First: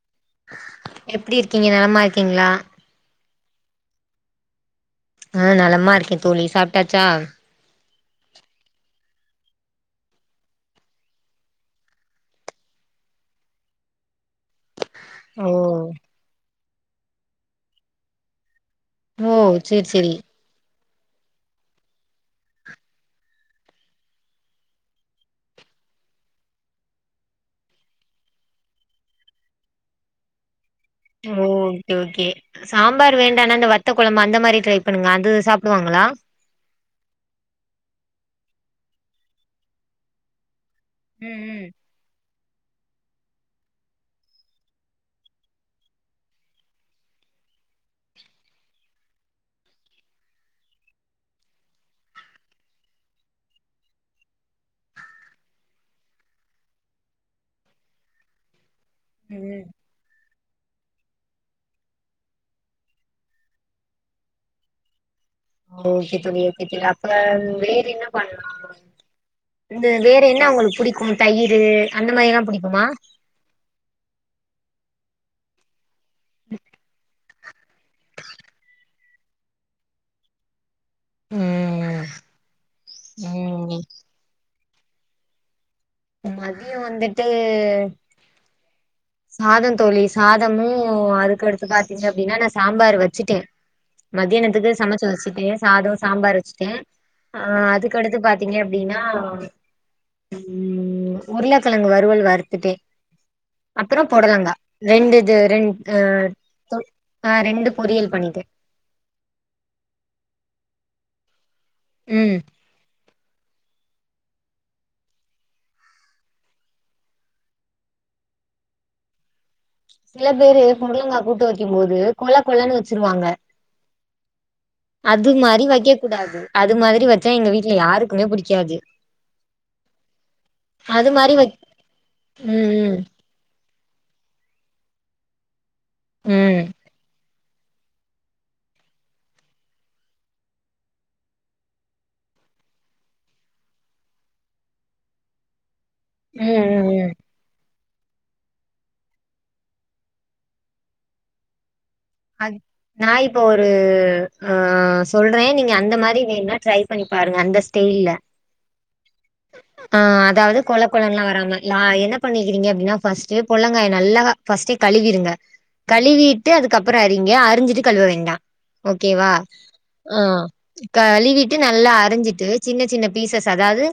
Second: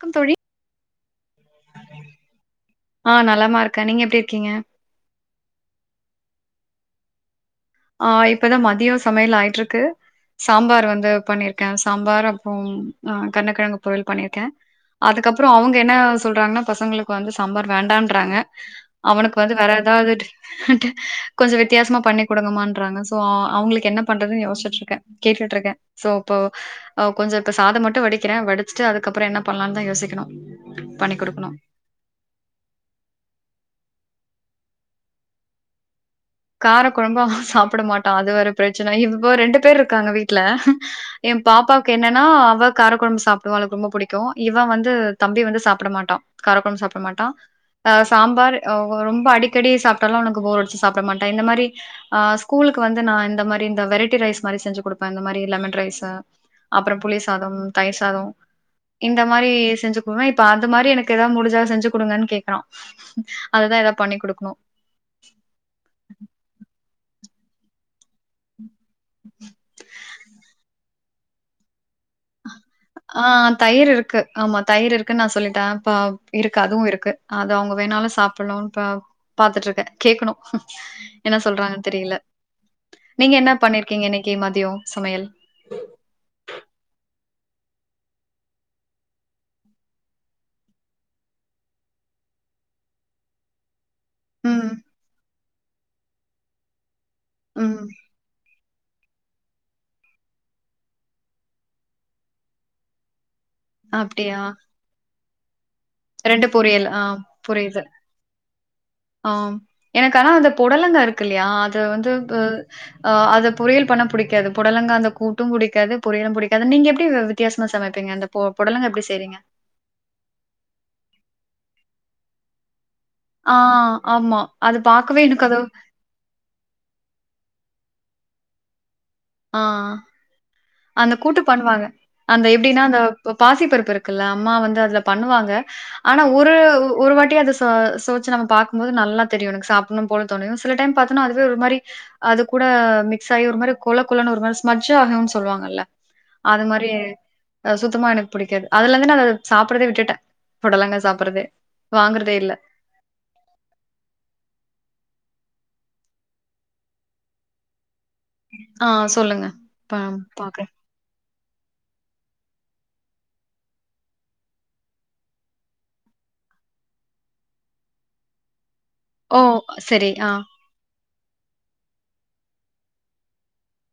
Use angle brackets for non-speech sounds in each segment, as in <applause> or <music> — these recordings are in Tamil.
க்கம் தோழி எப்டி இருக்கீங்க நலமா இருக்கீங்களா ஆ நலமா இருக்க நீங்க எப்டி இருக்கீங்க ஆ நலமா இருக்கே தோழி சாப்ட்டாச்சா ஆ இப்பதா மதியோ சமையல் ஆயிட்டுருக்கு சாம்பார் வந்து பண்ணிருக்கே சாம்பார் அப்புறம் அ கர்னக்கெழங்கு பொறியல் பண்ணிருக்கே அதுக்கப்புறோ ஓ அவுங்க என்ன சொல்றாங்னா பசங்களுக்கு வந்து சாம்பார் வேண்டான்றாங்க ஓ அவனுக்கு வந்து வேற சேரி ஏதாவது சேரி கொஞ்சோ வித்யாசமா பண்ணி குடுங்கமான்றாங்க சோ அவுங்களுக்கு என்ன பண்றதுன் யோச்சிட்டு இருக்கே கேட்டுட்டு இருக்கே சோ இப்போ கொஞ்சோ இப்ப சாதோ மட்டு வடிக்கிறே வடிச்சிட்டு அதுக்கப்புற என்ன பண்ணலான் தா யோசிக்கணு ஓ ஓகே ஓகே சாம்பார் வேண்டானா இந்த வத்த கொழம்பு அந் அந்த மாரி ட்ரை பண்ணுங்க அது சாப்டுவாங்களா கார குழம்பு சாப்ட மாட்டா அது ஒரு பிரச்சன இப்போ ரெண்டு பேர் இருக்காங்க வீட்ல எ ம் ம் பாப்பாவுக்கு என்னன்னா தா காரக்குழம்பு சாப்டுவா இல்ல எனக்கு ரொம்ப புடிக்கு இவ வந்து தம்பி வந்து சாப்ட மாட்டா காரக் கொழம்பு சாப்ட மாட்டா ஆ சாம்பார் ரொம்ப அடிக்கடி சாப்ட்டால உனக்கு போர் அடிச்சி சா ப மாட்டே இந்த மாரி ஆ ஸ்கூலுக்கு வந்து நா இந்த மாரி இந்த வெரைட்டி ரைஸ் மாரி நெறைய செஞ்சி குடுப்பே இந்த மாரி லெமன் ரைஸு அப்புறோ புளி சாதம் தயிர் சாதம் இந்த ம் மாரி ம் செஞ்சுக்குவே இப்ப அது மாரி எனக்கு ஏதாவது முடிஞ்சா செஞ்சு குடுங்கன் கேக்கறா அது தா ஏதாவது பண்ணி குடுக்கணு <unintelligible> ஆ வேறு என்ன பண்ணலா இந்த வேற என்ன அவுங்களுக்கு புடிக்கு தயிரு அந்த மாரி எல்லா புடிக் ஆ தயிர் இருக்கு ஆமா தயிர் இருக் நா சொல்லிட்டே இப்ப இருக்கு அதுவு இருக்கு அவுங்க வேணாலு சாப்பிலா <unintelligible> பாத்துட்ருக்கே கேக்கணு என்ன சொல்றாங்கன்னு ம் தெரியல நீங்க என்ன ம் பண்ணிருக்கீங்க இன்னைக்கு மதியோ சமையல் மதியோ வந்துட்டு சாதோ தோழி சாதமு அதுக்கடுத்து பாத்தீங்க அப்டின்னா நா சாம்பார் வச்சுட்டே ம், மதியானத்துக்கு சமைச்சு வச்சிட்டே சாதோ சாம்பார் வச்சுட்டே ஆ, ம். அதுக்கடுத்து பாத்தீங்க அப் அப்படின்னா ம் உருளக்கிழங்கு வருவல் வறுத்துட்டே அப்றோ பொடலங்கா ரெண்டு இத் இது ரெண்ட் ரெண்டு பொரியல் ஆ புரியுது பொரியல் பண்ணிட்டே ஆ எனக்கு ஆனா அந்த பொடலங்கா இருக்கு க்கில்யாத் இத வந்து ம் <unintelligible> ஆ, அது பொரியல் பண்ண பிடிக்காது பொடலங்க அந்த கூட்டும் பிடிக்காது பொரியலு பிடிக்காது நீங்க எப்படி வி-வித்தியாசமா சமைப்பீங்க அந்த பொ பொடலங்க எப்டி செய்றீங்க சில பேரு பொட்லங்கா கூப்பட்டு வைக்கும் போது கொழ கொழன்னு வச் ச்சிருவாங்க ஆ ஆமா. பாக்கவே அது எனக்கு மாரி வைக்க கூடாது அது மாதிரி வச்சா எங்க வீட்டுல யாருக் <unintelligible> பிடிக்காது ஆ, அந்த மாரி கூட்டு வை பண்ணுவாங்க அந்த எப்டின்னா ம் அந்த பாசிப்பருப்பு இருக் க்குல்ல அம்மா வந்து அதுல பண்ணுவாங்க ஆனா ம் ஒரு ம் ஒரு வாட்டி அது ஸ் தோ சோச்சு நம்ம பாக்கும்போது நல்லா தெரியு எனக்கு சாப்ண்ணு போல தோணு சில டைம் பாத்தோனா அதுவே ஒரு மாரி அது கூட மிக்ஸ் ஆயி ஒரு மாரிப் கொழ குழன்னு ஒரு மாரி ஸ்ஜ்ஜ ஆகும்னு சொல்லுவாங்கல்ல அது ம் ம் மாதிரி ம் அ சுத்தமா எனக்கு பிடிக்காது அதுலருந்து நா அத சாப்பிடுறதே விட்டுட்டே புடலங்க சாப்பிட்றதே அத் நா இப்ப ஒரு அ சொல் அப்றோ என் நீங்க அந்த மாரி வேணுனா ட்ரை பண்ணி பாருங்க அந்த ஸ்டைல்ல ஆ சொல்லுங்க பம் பாக்குறே லாம லா என்ன பண்ணிக்கிறீங்க அப்டின்னா ஃபர்ஸ்டே பொல்ங்காய்ய நல்லா ஃபர்ஸ்ட்டே கழுவிடுங்க கழுவிட்டே அதுக் கப்புறோ அரிங்க அரிஞ்சிட்டு கழுவ வேண்டா ஓகேவா ஓ சரி ஆ கழுவிட்டு நல்லா அரிஞ்சிட்டு சின்ன சின்ன பீசஸ் அதாவது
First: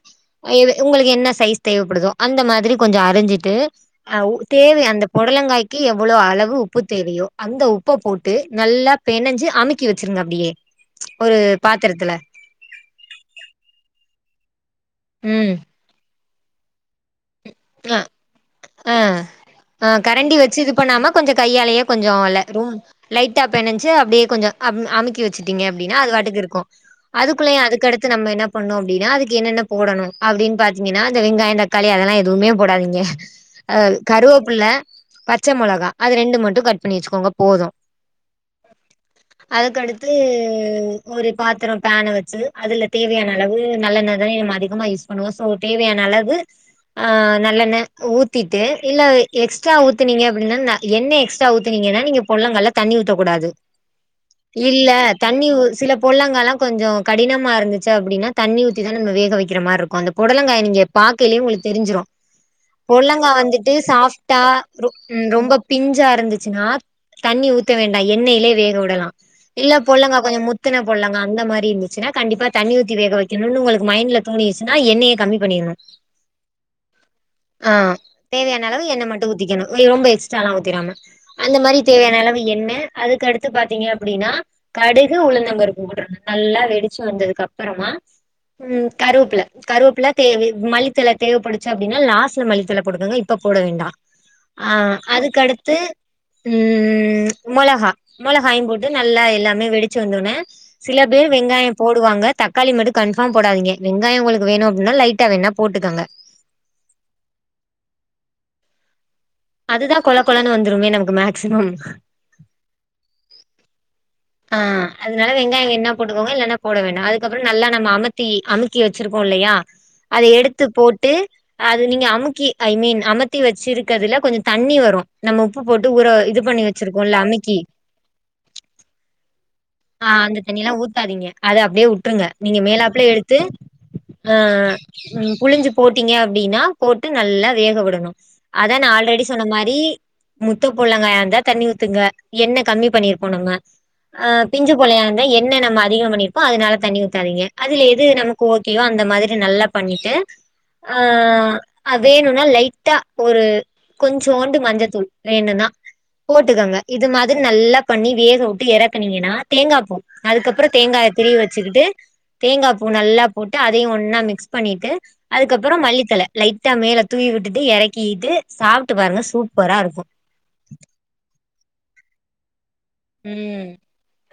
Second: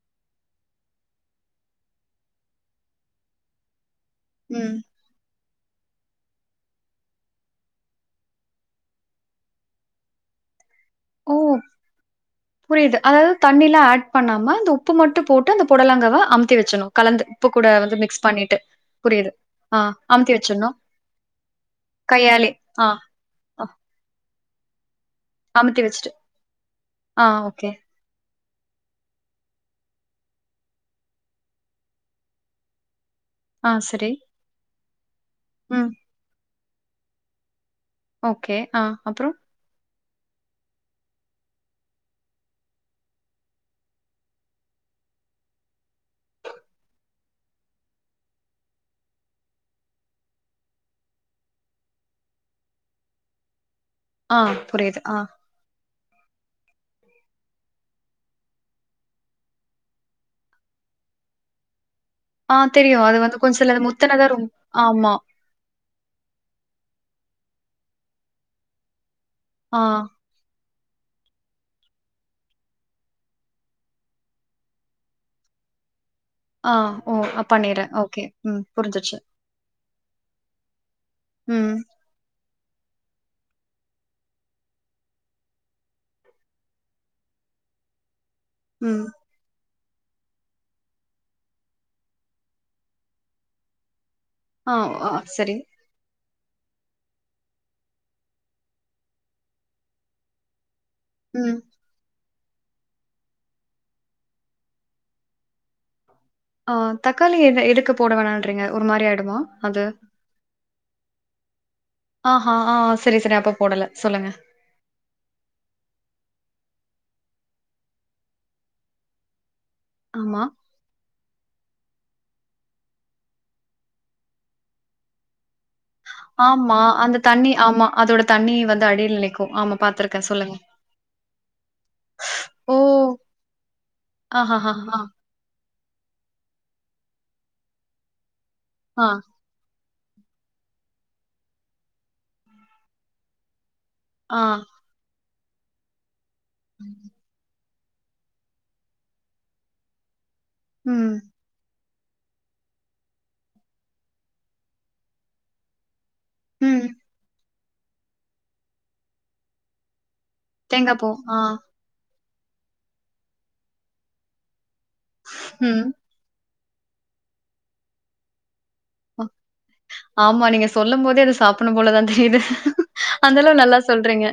எது உங்களுக்கு என்ன சைஸ் தேவைப்படுதோ அந்த மாதிரி கொஞ்சோ அரிஞ்சிட்டு அ வு ம். தேவை அந்த புடலங்காய்க் க்கு எவ்வளோ அளவு உப்பு தேவையோ அந்த உப்ப போட்டு நல்லா பெனஞ்சு அமுக்கி வச்சிருங்க அப்டியே ஓ ஒரு பாத்திரத்துல புரியிது அதாவது தண்ணில்லா ஆட் பண்ணாமா அந்த உப்பு மட்டு போட்டு அந்த புடலங்காவ அம் த்தி வெச்சர்ணு கலந்து உப்பு கூட வந்து மிக்ஸ் பண்ணிட்டு. ஆ ஆ புரியுது. ஆ அமுத்தி கரண்டி வச்சு இது வச்சுடணும். பண்ணாம கொஞ்ச கையாலயே கொஞ்சோ இல்ல கையாலே. ரூம் ஆ லைட்டா அ பெனஞ்சு அப்படியே கொஞ்ச அம் அமுக்கி வச்சுட்டீங்க அமுத்தி அப்டின்னா வச்சுட்டு. அது வாட்டுக்கு இருக்கு ஆ அதுக்குள்ளயே ஓகே. அதுக்கடுத்து நம்ம என்ன பண்ணோ அப்டினா அதுக்கு என்னென்ன போடணு அப்டின்னு பாத்தீங்கன்னா அந்த வெங்காய தக்காளி அதெல்லா எதுவுமே போடாதீங்க ஆ அஹ சரி. கருவேப்புள்ள பச்ச மொளகா ம். அது ரெண்டு மட்டு கட்டு பண்ணி வச்சுக்கோங்க போது ஓகே ஆஹ் அப்புறோ து ஒரு பாத்திரோ பேன வச்சு அதுல தேவையான அளவு நல்லெண்ண தானே நம்ம அதிகமா யூஸ் பண்ணுவோ சோ தேவையான அளவு ஆஹ் நல்லெண்ண ஊத்திட்டு இல்ல எக்ஸ்ட்ரா ஊத்தனீங்க அப்படின்னா எண்ண எக்ஸ்ட்ரா ஊத்துனீங்கன்னா நீங்க பொல்லங்கால்ல தண்ணி ஊத்தக்க கூடாது ஆ இல்ல புரியுது. ஆ தண்ணி சில பொள்ளங்காலா கொஞ்சோ கடினமா இருந்துச்சு அப்படின்னா தண்ணி ஊத்தி தா நம்ம வேக வக்கிற மாரி இருக்கு அந்த புடலங்காய் நீங்க பாக்கைலயே உங்களுக்கு தெரிஞ்சிரு ஆ தெரியும். அது பொள்ளங்கா வந்து கொஞ்சம் வந்துட்டு சிலது முத்துனதா சாஃப்டா ரொம் ரொ ஆமா. ரொம்ப பிஞ்சா இருந்துச்சுன்னா தண்ணி ஊத்த வேண்டா எண்ணெயிலே வேகவுடலா இல்ல ஆ பொல்லங்க கொஞ்ச முத் துன பொல்லங்கா அந்த மாரி இருந்துச்சுா கண்டிப்ப தண்ணி ஊத்தி வேக வெக்கணு உங்களுக்கு மைண்ட்ல தோணிச்சுன்னா எண்ணெய கம்மி பண்ணிறணு ஆ ஓ பண்ணிர்றேன். ஆஹ் ஓகே. ம் தேவையான அளவு எண்ண புரிஞ்சிருச்சு. மட்டு ஊத்திக்கணு ரொம்ப எக்ஸ்ட் எல்லா ஊத்திராம அந்த ம் மாரி தேவையான அளவு எண்ண அதுக்கடுத்து பாத்தீங்க அப்டின்னா கடுகு உளுந்தம்பருப்பு போட்ருறங்க நல்லா வெடிச்சு வந்ததுக்கப்புறமா உம் ம். கருவப்புல கருவேப்புலா தேவை மல்லித்தழ தேவப்படுச்சு அப்டின்னா லாஸ்ல மல்லித்தழ போட்டுக்கங்க இப்ப போட வேண்டா ஆ அஹ் ஆ சரி. அதுக்கடுத்து ம் மிளகாய் மொளகாயு போட்டு நல்லா எல்லாமே வெடிச்சு வந்தொடனே சில பேர் ம். வெங்காய போடுவாங்க தக் களி மட்டு கன்ஃபார் போடதிங்க வெங்காய உங்களுக்கு வேணு அப்படின்னா லைட்டாக வேணா போட்டுக்கங்க ஆஹ் தக்காளி எடு எடுக்கு போட வேணான்றீங்க ஒரு மாரி ஆ அதுதா கொல கொலனு வந்துமே நமக்கு மேக்சிமம் ஆஹா! ஆ சரி, சரி. அப்ப போடல. சொல்லுங்க. ஆஹ் அதனால வெங்காயோ வேணா போட்டுக்கோங்க இல்லான‌ போட வேண் அதுக்கப்புறோ நல்லா நம்ம அமத்தி அமுக்கி வச்சிருக்கோ இல்லையா அத ஆமா. எடுத்து போட்டு அது நீங்க அமுக்கி ஐ மீன் அமைத்தி வச்சிருக்கதுல கொஞ்சம் தண்ணி வரும் நம்ம உப்ப போட்டு ஊற இது பண்ணி ஆமா. அந்த வச்சிருக்கோம்ல்ல தண்ணி அமைக்கி ஆமா. அதோட தண்ணி வந்து அடியில நிக்கும். ஆமா ஆ பார்த்துருக்கேன். அந்த சொல்லுங்க. தண்ணிய எல்லாம் ஊத்தாதீங்க அது அப்படியே உட்டுருங்க நீங்க ஓ! மேலாப்புல எடுத்து ஆ ஆஹஹா! ஆ, புழிஞ்சு போட்டீங்க அப்படின்னா போட்டு நல்லா வேக உடணும் அதான் நான் ஆல்ரெடி ஆ மாரி முத்த புள்ளங்காய இருந்தா தண்ணி ஊத்துங்க எண்ணெ கம்மி பண்ணிருக்கோம் நம்ம ஆ பிஞ்சு பொழையாந்த என் என்ன நம்ம அதிக பணி அப்போ அதனால தண்ணி ஊத்தாதீங்க அதுல எது நமக்கு ஓகே ஓ அந்த மாரி நல்லா பண்ணிட்டு ம், ஆஹ் ஆ வேணும்னா லைட்டா ஒரு கொஞ்சோண்டு மஞ்சத்தூள் வேணுனா போட்டுக்காங்க ம். இது மாதிரி நல்லா பண்ணி வேக உட்டு இறக்குனீங்கன்னா தேங்காய் பூ அதுக்கப்புறம் தேங்காய் தேங்காய பூ. திர ஆ, வச்சுக்கிட்டு தேங்காய் பூ நல்லா போட்டு அதையும் ஒண்ணா மிக்ஸ் பண்ணிட்டு அதுக்கப்புறம் ம். மல்லித்தலை லைட் ட்ட மேலே தூவிி உட்டுட்டு இறக்கிட்டு ஆமா நீங்க சொல்லும் போதே அத சாப்பனும் போலதான் தெரியுது <inaudible> அந்த அளவு ம் நல்லா சொல்றீங்க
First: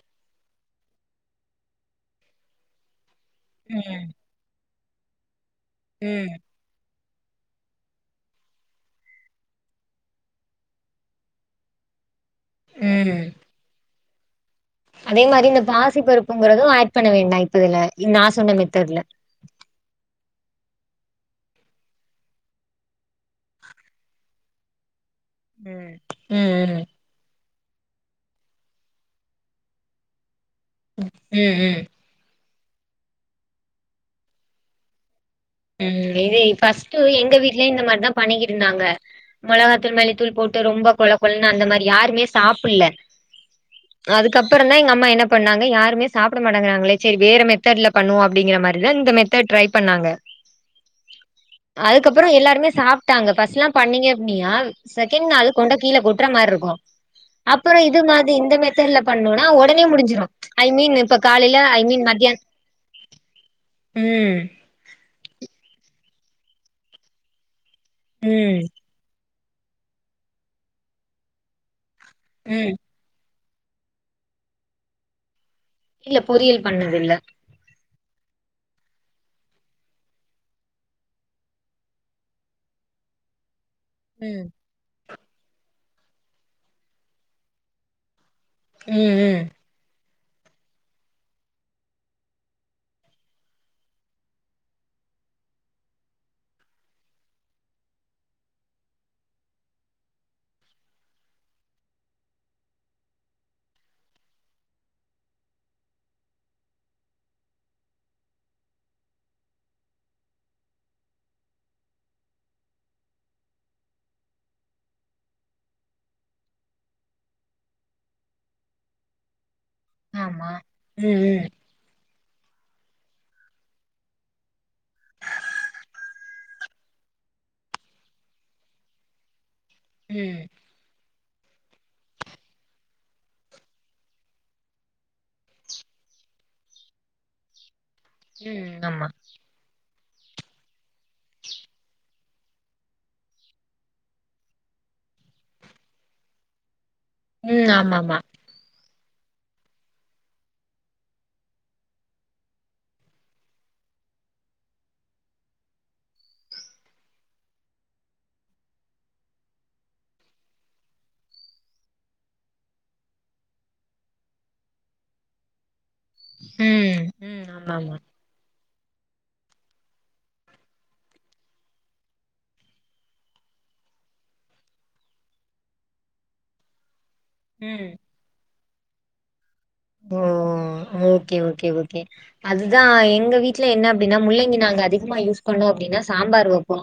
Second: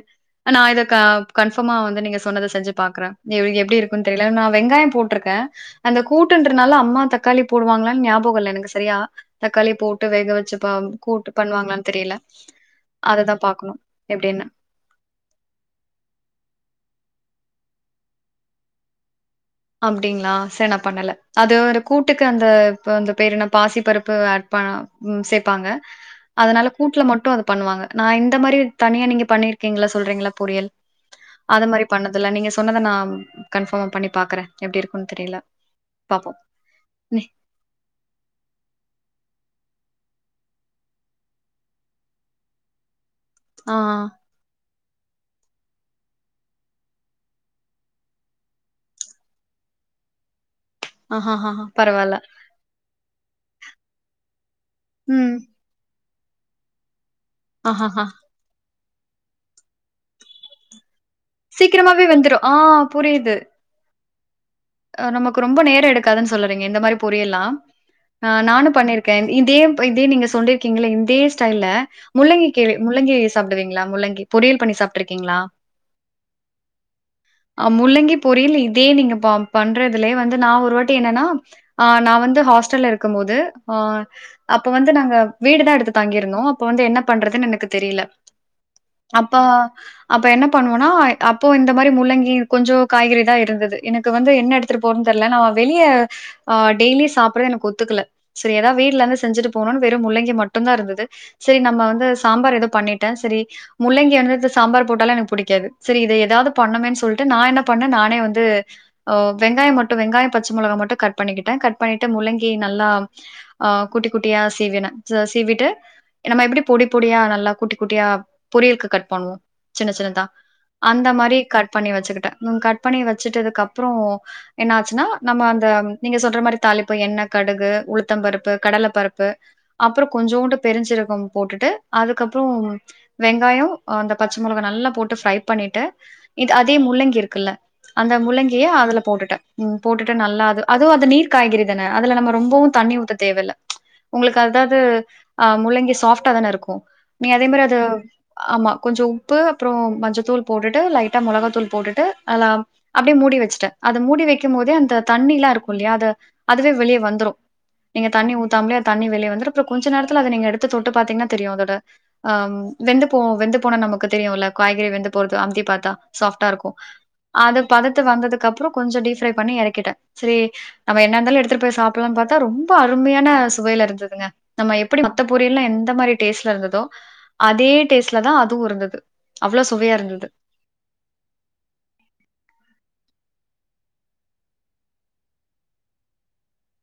நான் இதை க கன்ஃபர்மா வந்து நீங்க சொன்னதை செஞ்சு பாக்குறேன் எ இவருக்கு எப்டி இருக்கும் ம் தெரியல நான் வெங்காயம் போட்ருக்கேன் அந்த ம் கூட்டுன்றனால அம்மா தக்க தக்காளி போடுவாங்களான்னு ஞாபகம்ல்லலை எனக்கு சரியா தக்காளி போட்டு வேக வச்சு கூட்டு பண்ணுவாங்களனு தெரியல ம் அததான் பாக்கணும் எப்படின்ணு அதே மாரி இந்த பாசி பருப்புங்கிறதும் ஆட் பண்ண வேண்டாம் இப்பதுல நான் சொன்ன மெத்தர்ல அப்படிங்களா சரி என்ன பண்ணல அது ஒரு கூட்டுக்கு அந்த இ அந்த பேரு என்ன பாசி பருப்பு ஆட் பண்ண ம் சேர்ப்பாங்க ம் அதனால ம் ம் கூட்ல மட்டும் அ பண்ணுவாங்க நான் இந்த மாதிரி தனியா நீங்க பண்ணிருக்கீங்களா சொல்றீங்களா புரியல் ம் அதது ம் மாதிரி பண்ணதல நீங்க சொன்னதை நான் கன்ஃபர்மா பண்ணி பாக்குறேன் எப்படி இருக்கும்ன்னு தெரியல உம் பாப்போம். இது ஃபஸ்டு நெ எங்க வீட்லயும் இந்த மாரிதா பண்ணிக்கிட்ருந்தாங்க மொளகாத் தூள்மல்லித்தூள் போட்டு ரொம்ப கொழ கொழன்னு அந்த மாரி யாருமே சாப்டல ஆஹ்ஹ் அப்றோந்தா எங்கம்மா என்ன பண்ணாங்க யாருமே சாப்பிடமாட்டேங்கறாங்களே ச்சேரி வேற மெத்தெட்ல பண்ணுவோ அப்டிங்கிறமாரிதா இந்த மெத்தெட் ட்ரை பண்ணாங்க ஆஹஹஹா பரவால்ல. அதுக்கப்றோம் எல்லாருமே சாப்ட் நாங்க பர்ஸ்ட்ல பண்ணீங்க அப்டினா செகண்ட் ம். நாலு கொண்டய கீழ கொட் ற மாரி இருக்கு அப்றோ இது ஆஹஹா. மாதிரி இந்த மெத்த இதுல பண்ணோனா உடனே முடுஞ்சிடும் ஐ மீன் இப்ப காலைல ஐ சீக்கிரமாவே வெந்துரும் ஆஹ் புரியுது உம் ஹ நமக்கு ரொம்ப நேரம் எடுக்காதுன்னு சொல்லறீங்க இந்த மாரி பொரியெல்லாம் ஆஹ் ம் நானு பண்ணிருக்கே இதே எம் இதே நீங்க சொல்லிருக்கீங்கல்ல இதே ஸ்டைல்ல முள்ளங்கி ம் கீரை முள்ளங்கி சாப்பிடுவீங்களா முள்ளங்கி பொரியல் பண்ணி சாப்பிட்ருக்கீங்களா இல்ல பொரியல் பண்ணதில்ல முள்ளங்கி பொரியில் இதே நீங்க பா பண்றதுலயே வந்து நா ஒரு வாட்டி என்னன்னா ஆஹ் நா வந்து ஹாஸ்டல்ல இருக்கும் போது ஆஹ ம் அப்ப வந்து நாங்க வீடுதா எடுத்து தங்கிருந்தோ அப்ப வந்து என்ன பண்றதுன்னு எனக்கு தெரியல ம் அப்ப ம் அப்ப என்ன பண்ணுவோனா அப்போ இந்த மாரி முள்ளங்கி கொஞ்சோ காய்கறிதா இருந்தது எனக்கு அப்போ வந்து என்ன எடுத்ட்டு போறதுன்னு தெரியல நம்ம வெளியே ஆஹ் டெய்லி சாப்ட்றது எனக்கு ஒத்துக்கல சரி அத வீட்ல இருந்து செஞ்சுட்டு போனும்னு வெறும் முள்ளங்கி மட்டுந்தா இருந்தது சரி நம்ம வந்து சாம்பார் ஏதோ பண்ணிட்டே சரி முள்ளங்கியால வெச்ச சாம்பார் போட்டாலு எனக்கு புடிக்காது சரி இத ஏதாவது பண்ணுமே சொல்ட்டு நா என்ன பண்ணே நானே வந்து ஓ வெங்காய மட்டு வெங்காய பச்ச மொளகா மட்டு கட் பண்ணிக்கிட்டே கட் பண்ணிட்டு முள்ளங்கி நல்லா ஆ குட்டி குட்டியா சீவினே ச சீவிட்டு நம்ம எப்டி பொடி பொடியா நல்லா குட்டி குட்டியா பொரியல்க்கு கட் பண்ணுவோ சின்ன சின்னதா ஆமா அந்த ம் மாரி ம் கட் பண்ணி வச்சுக்கிட்ட ம் கட் பண்ணி வெச்சிட்டதுக்கு அப் அப்றோ என்ன ஆச்சினா நம்ம அந்த நீங்க சொல்ற மாரி தாளிப்பு எண்ணெ கடுகு உளுத்தம் பருப்பு கடல பருப்பு அப்றோ ம் கொஞ்சோண்டு பெருஞ்சீரகம் போட்டுட்டு அதுக்கப்றோ வெங்காயோ அந்த பச்ச மொளகா நல்லா போட்டு ஃப்ரை பண்ணிட்டு இது அதே முள்ளங்கி இருக்குல்ல அந்த ங்கிய ம் அதுல ஆமா போட்டுட்ட ம் போட்டுட்டு நல்லா அது அ அது நீர் காய்கறிதான அதுல நம்ம ரொம்பவு தண்ணி ஊத்த தேவ்வல உங்களுக்கு அதாவது அஹ் முள்ளங்கி சாஃப்டா தானே இருக்கு நீ அதே மாரி ம் அது ஆமாமா ஆமா கொஞ்சோ உப்பு அப்புறோ மஞ்சத்தூள் போட்டுட்டு லைட்டா மொளக தூள் போட்டுட்டு நல்லா அப்டியே மூடி வச்சு சிட்ட அத மூடி வெக்கும் போதே அந்த தண்ணி எல்லாம் இருக்கு இல்லையா அது அதுவே வெளியே வந்துரும் நீங்க தண்ணி ஊத்தாமலே அது தண்ணி வெளியே வந்துரு அப்புறோ கொஞ்ச நேரத்துல அத நீங்க எடுத்து தொட்டு பாத்தீங்கன்னா தெரியு அதோட ஆஹ் வெந்து வெ வெந்து போன நமக்கு தெரியும்ல காய்கறி வெந்து போறது அம்திப் பாத்தா சாஃப்டா இருக்கு ம் ம் அது ஆமாமா பதத்து வந்ததுக்கு அப்புறோ கொஞ்சோ டீப் ஃப்ரை பண்ணி எறக்கிட்டே செரி நம்ம என்ன இருந்தாலு எடுத்துட்டு போய் சாப்பிடலாம்னு பாத்தா ரொம்ப அருமையான சுவையில இருந்ததுங்க நம்ம எப்டி மத்த பொரிய எல்லா எந்த மாரி டேஸ்ட்ல இருந்ததோ அதே ம் டேஸ்ட்ல தா அ து இருந்தது அவ்ளோ சுவையா ஓ இருந்தது. ஓகே ஓகே ஓகே அதுதா எங்க வீட் வீட்ல என்ன அப்டின்னா முள்ளங்கி நாங்க அதிகமா யூஸ் பண்ணோ அப்டின்னா சாம்பார் வைப்போ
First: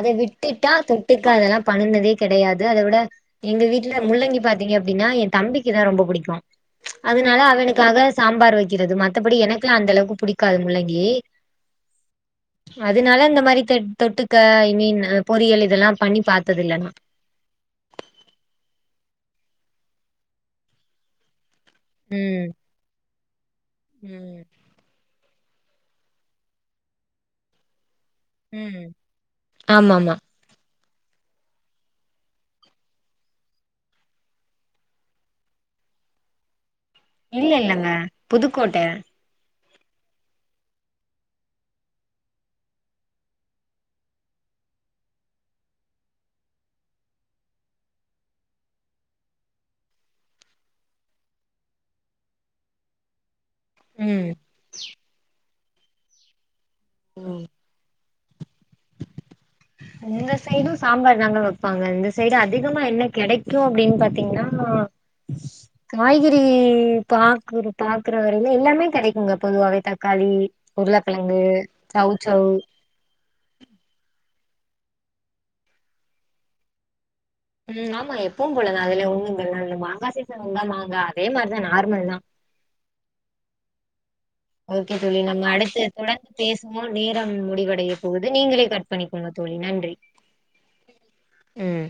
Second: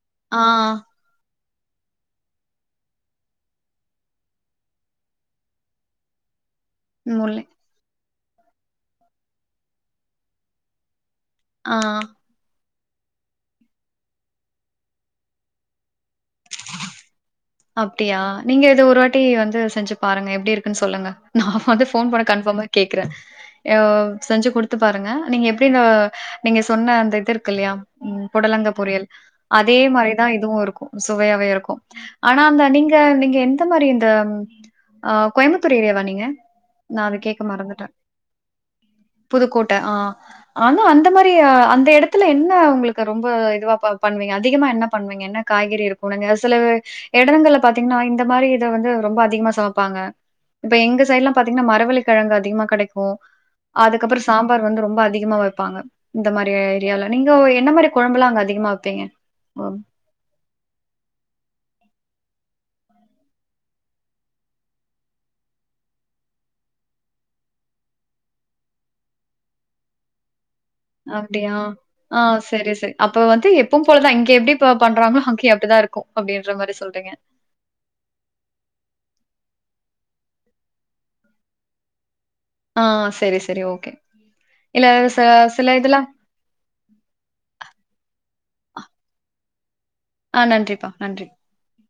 அத ஆ விட்டுட்டா தொட்டுக்கா அதெல்லா பண்ணுனதே கெடையாது அத விட எங்க வீட்டுல முள்ளங்கி பாத்தீங்க அப்டின்னா எ தம்பிக்குதா ரொம்ப புடிக்கு அதனால முள்ளே அவனுக்காக சாம்பார் வெக்கிறது மத்தபடி எனக்குல்லா அந்த அளவுக்கு புடிக்காது முள்ளங்கி ஆஹ் அதனால இந்த மாதிரி க தொட்டுக்க ஐ மீன் பொரியல் இதெல்லா பண்ணி பாத்தது இல்ல நா அப்டியா நீங்க ஏது ஒரு வாட்டி வந்து செஞ்சு பாருங்க எப்டி இருக்குன்னு சொல்லுங்க நா வந்து ஃபோன் பண்ண ம் கன்பமா கேக்குறே அ ம் செஞ்சு குடுத்து பாருங்க நீங்க எப்டி இந்த நீங்க சொன்ன அந்த இது இருக்கு இல்லையா உம் புடலங்க ம் பொரியல் அதே ஆமாமா மாரிதா இதுவு இருக்கு சுவையாவே இருக்கு ஆனா அந்த நீங்க நீங்க எந்த மாரி இந்த அஹ கோயம்புத்தூர் ஏரியாவா நீங்க நான் அத கேட்க இல்ல இல்லங்க புதுக்கோட்ட ட்ட அ ஆனா அந்த மாரி அந்த எடத்துல என்ன உங்களுக்கு ரொம்ப இதுவா பண் பண்ணுவீங்க அதிகமா என்ன பண்ணுவீங்க என்ன காய்கறி இருக்கு உனங்க சில எடங்கள்ல பாத்தீங்கன்னா இந்த மாதிரி இத வந்து ரொம்ப அதிகமா சமைப்பாங்க இப்ப எங்க சைடு் எல்லா பாத்தீங்கன்னா மரவள்ள கிழங்கு அதிகமா கெடைக்கு அதுக்கப்புற ம் சாம்பார் வந்து ரொம்ப அதிகமா வை ப்பாங்க இந்த மாரி டியுல்ல நீங்க ம் என்ன மாரி கொழம்புலா அங்க அதிகமா வெப்பீங்க இந்த சைடு சாம்பார் ங்க வெப்பாங்க இந்த சைடு அதிகமா என்ன கெடைக்கு அப்டின்னு பாத்தீங்கன்னா காய்கறி பாக்கு பாக்குற வரையில எல்லாமே கெடைக்குங்க பொதுவாவே தக்காளி உருளக்கெழங்கு அப்டியா ஆஹ் சௌசௌ செரி செரி அப்ப வந்து எப்போ போலதா இங்க எப்டி இப்ப பண்றங்களோ அங்கயு அப்டிதா இருக்கு அப்டின்ற மாரி சொல்றீங்க உம் ஆமா எப்பவும் போலதா அதுல ஒண்ணுங்கல்லா இல்ல மாங்கா சீசன் உங்கா மாங்க அதே மாதிரிதா நார்மல்தா ஆஹ் செரி செரி ஓகே இல்ல ஓகே ச தோழி நம்ம சில அடுத்து இதெல்லாம் தொடர்ந்து பேசுவோ நேரம் முடிவடைய போகுது நீங்களே கட் பண்ணிக்கோங்க தோழி நன்றி ஆஹ் நன்றிப்பா நன்றி ம்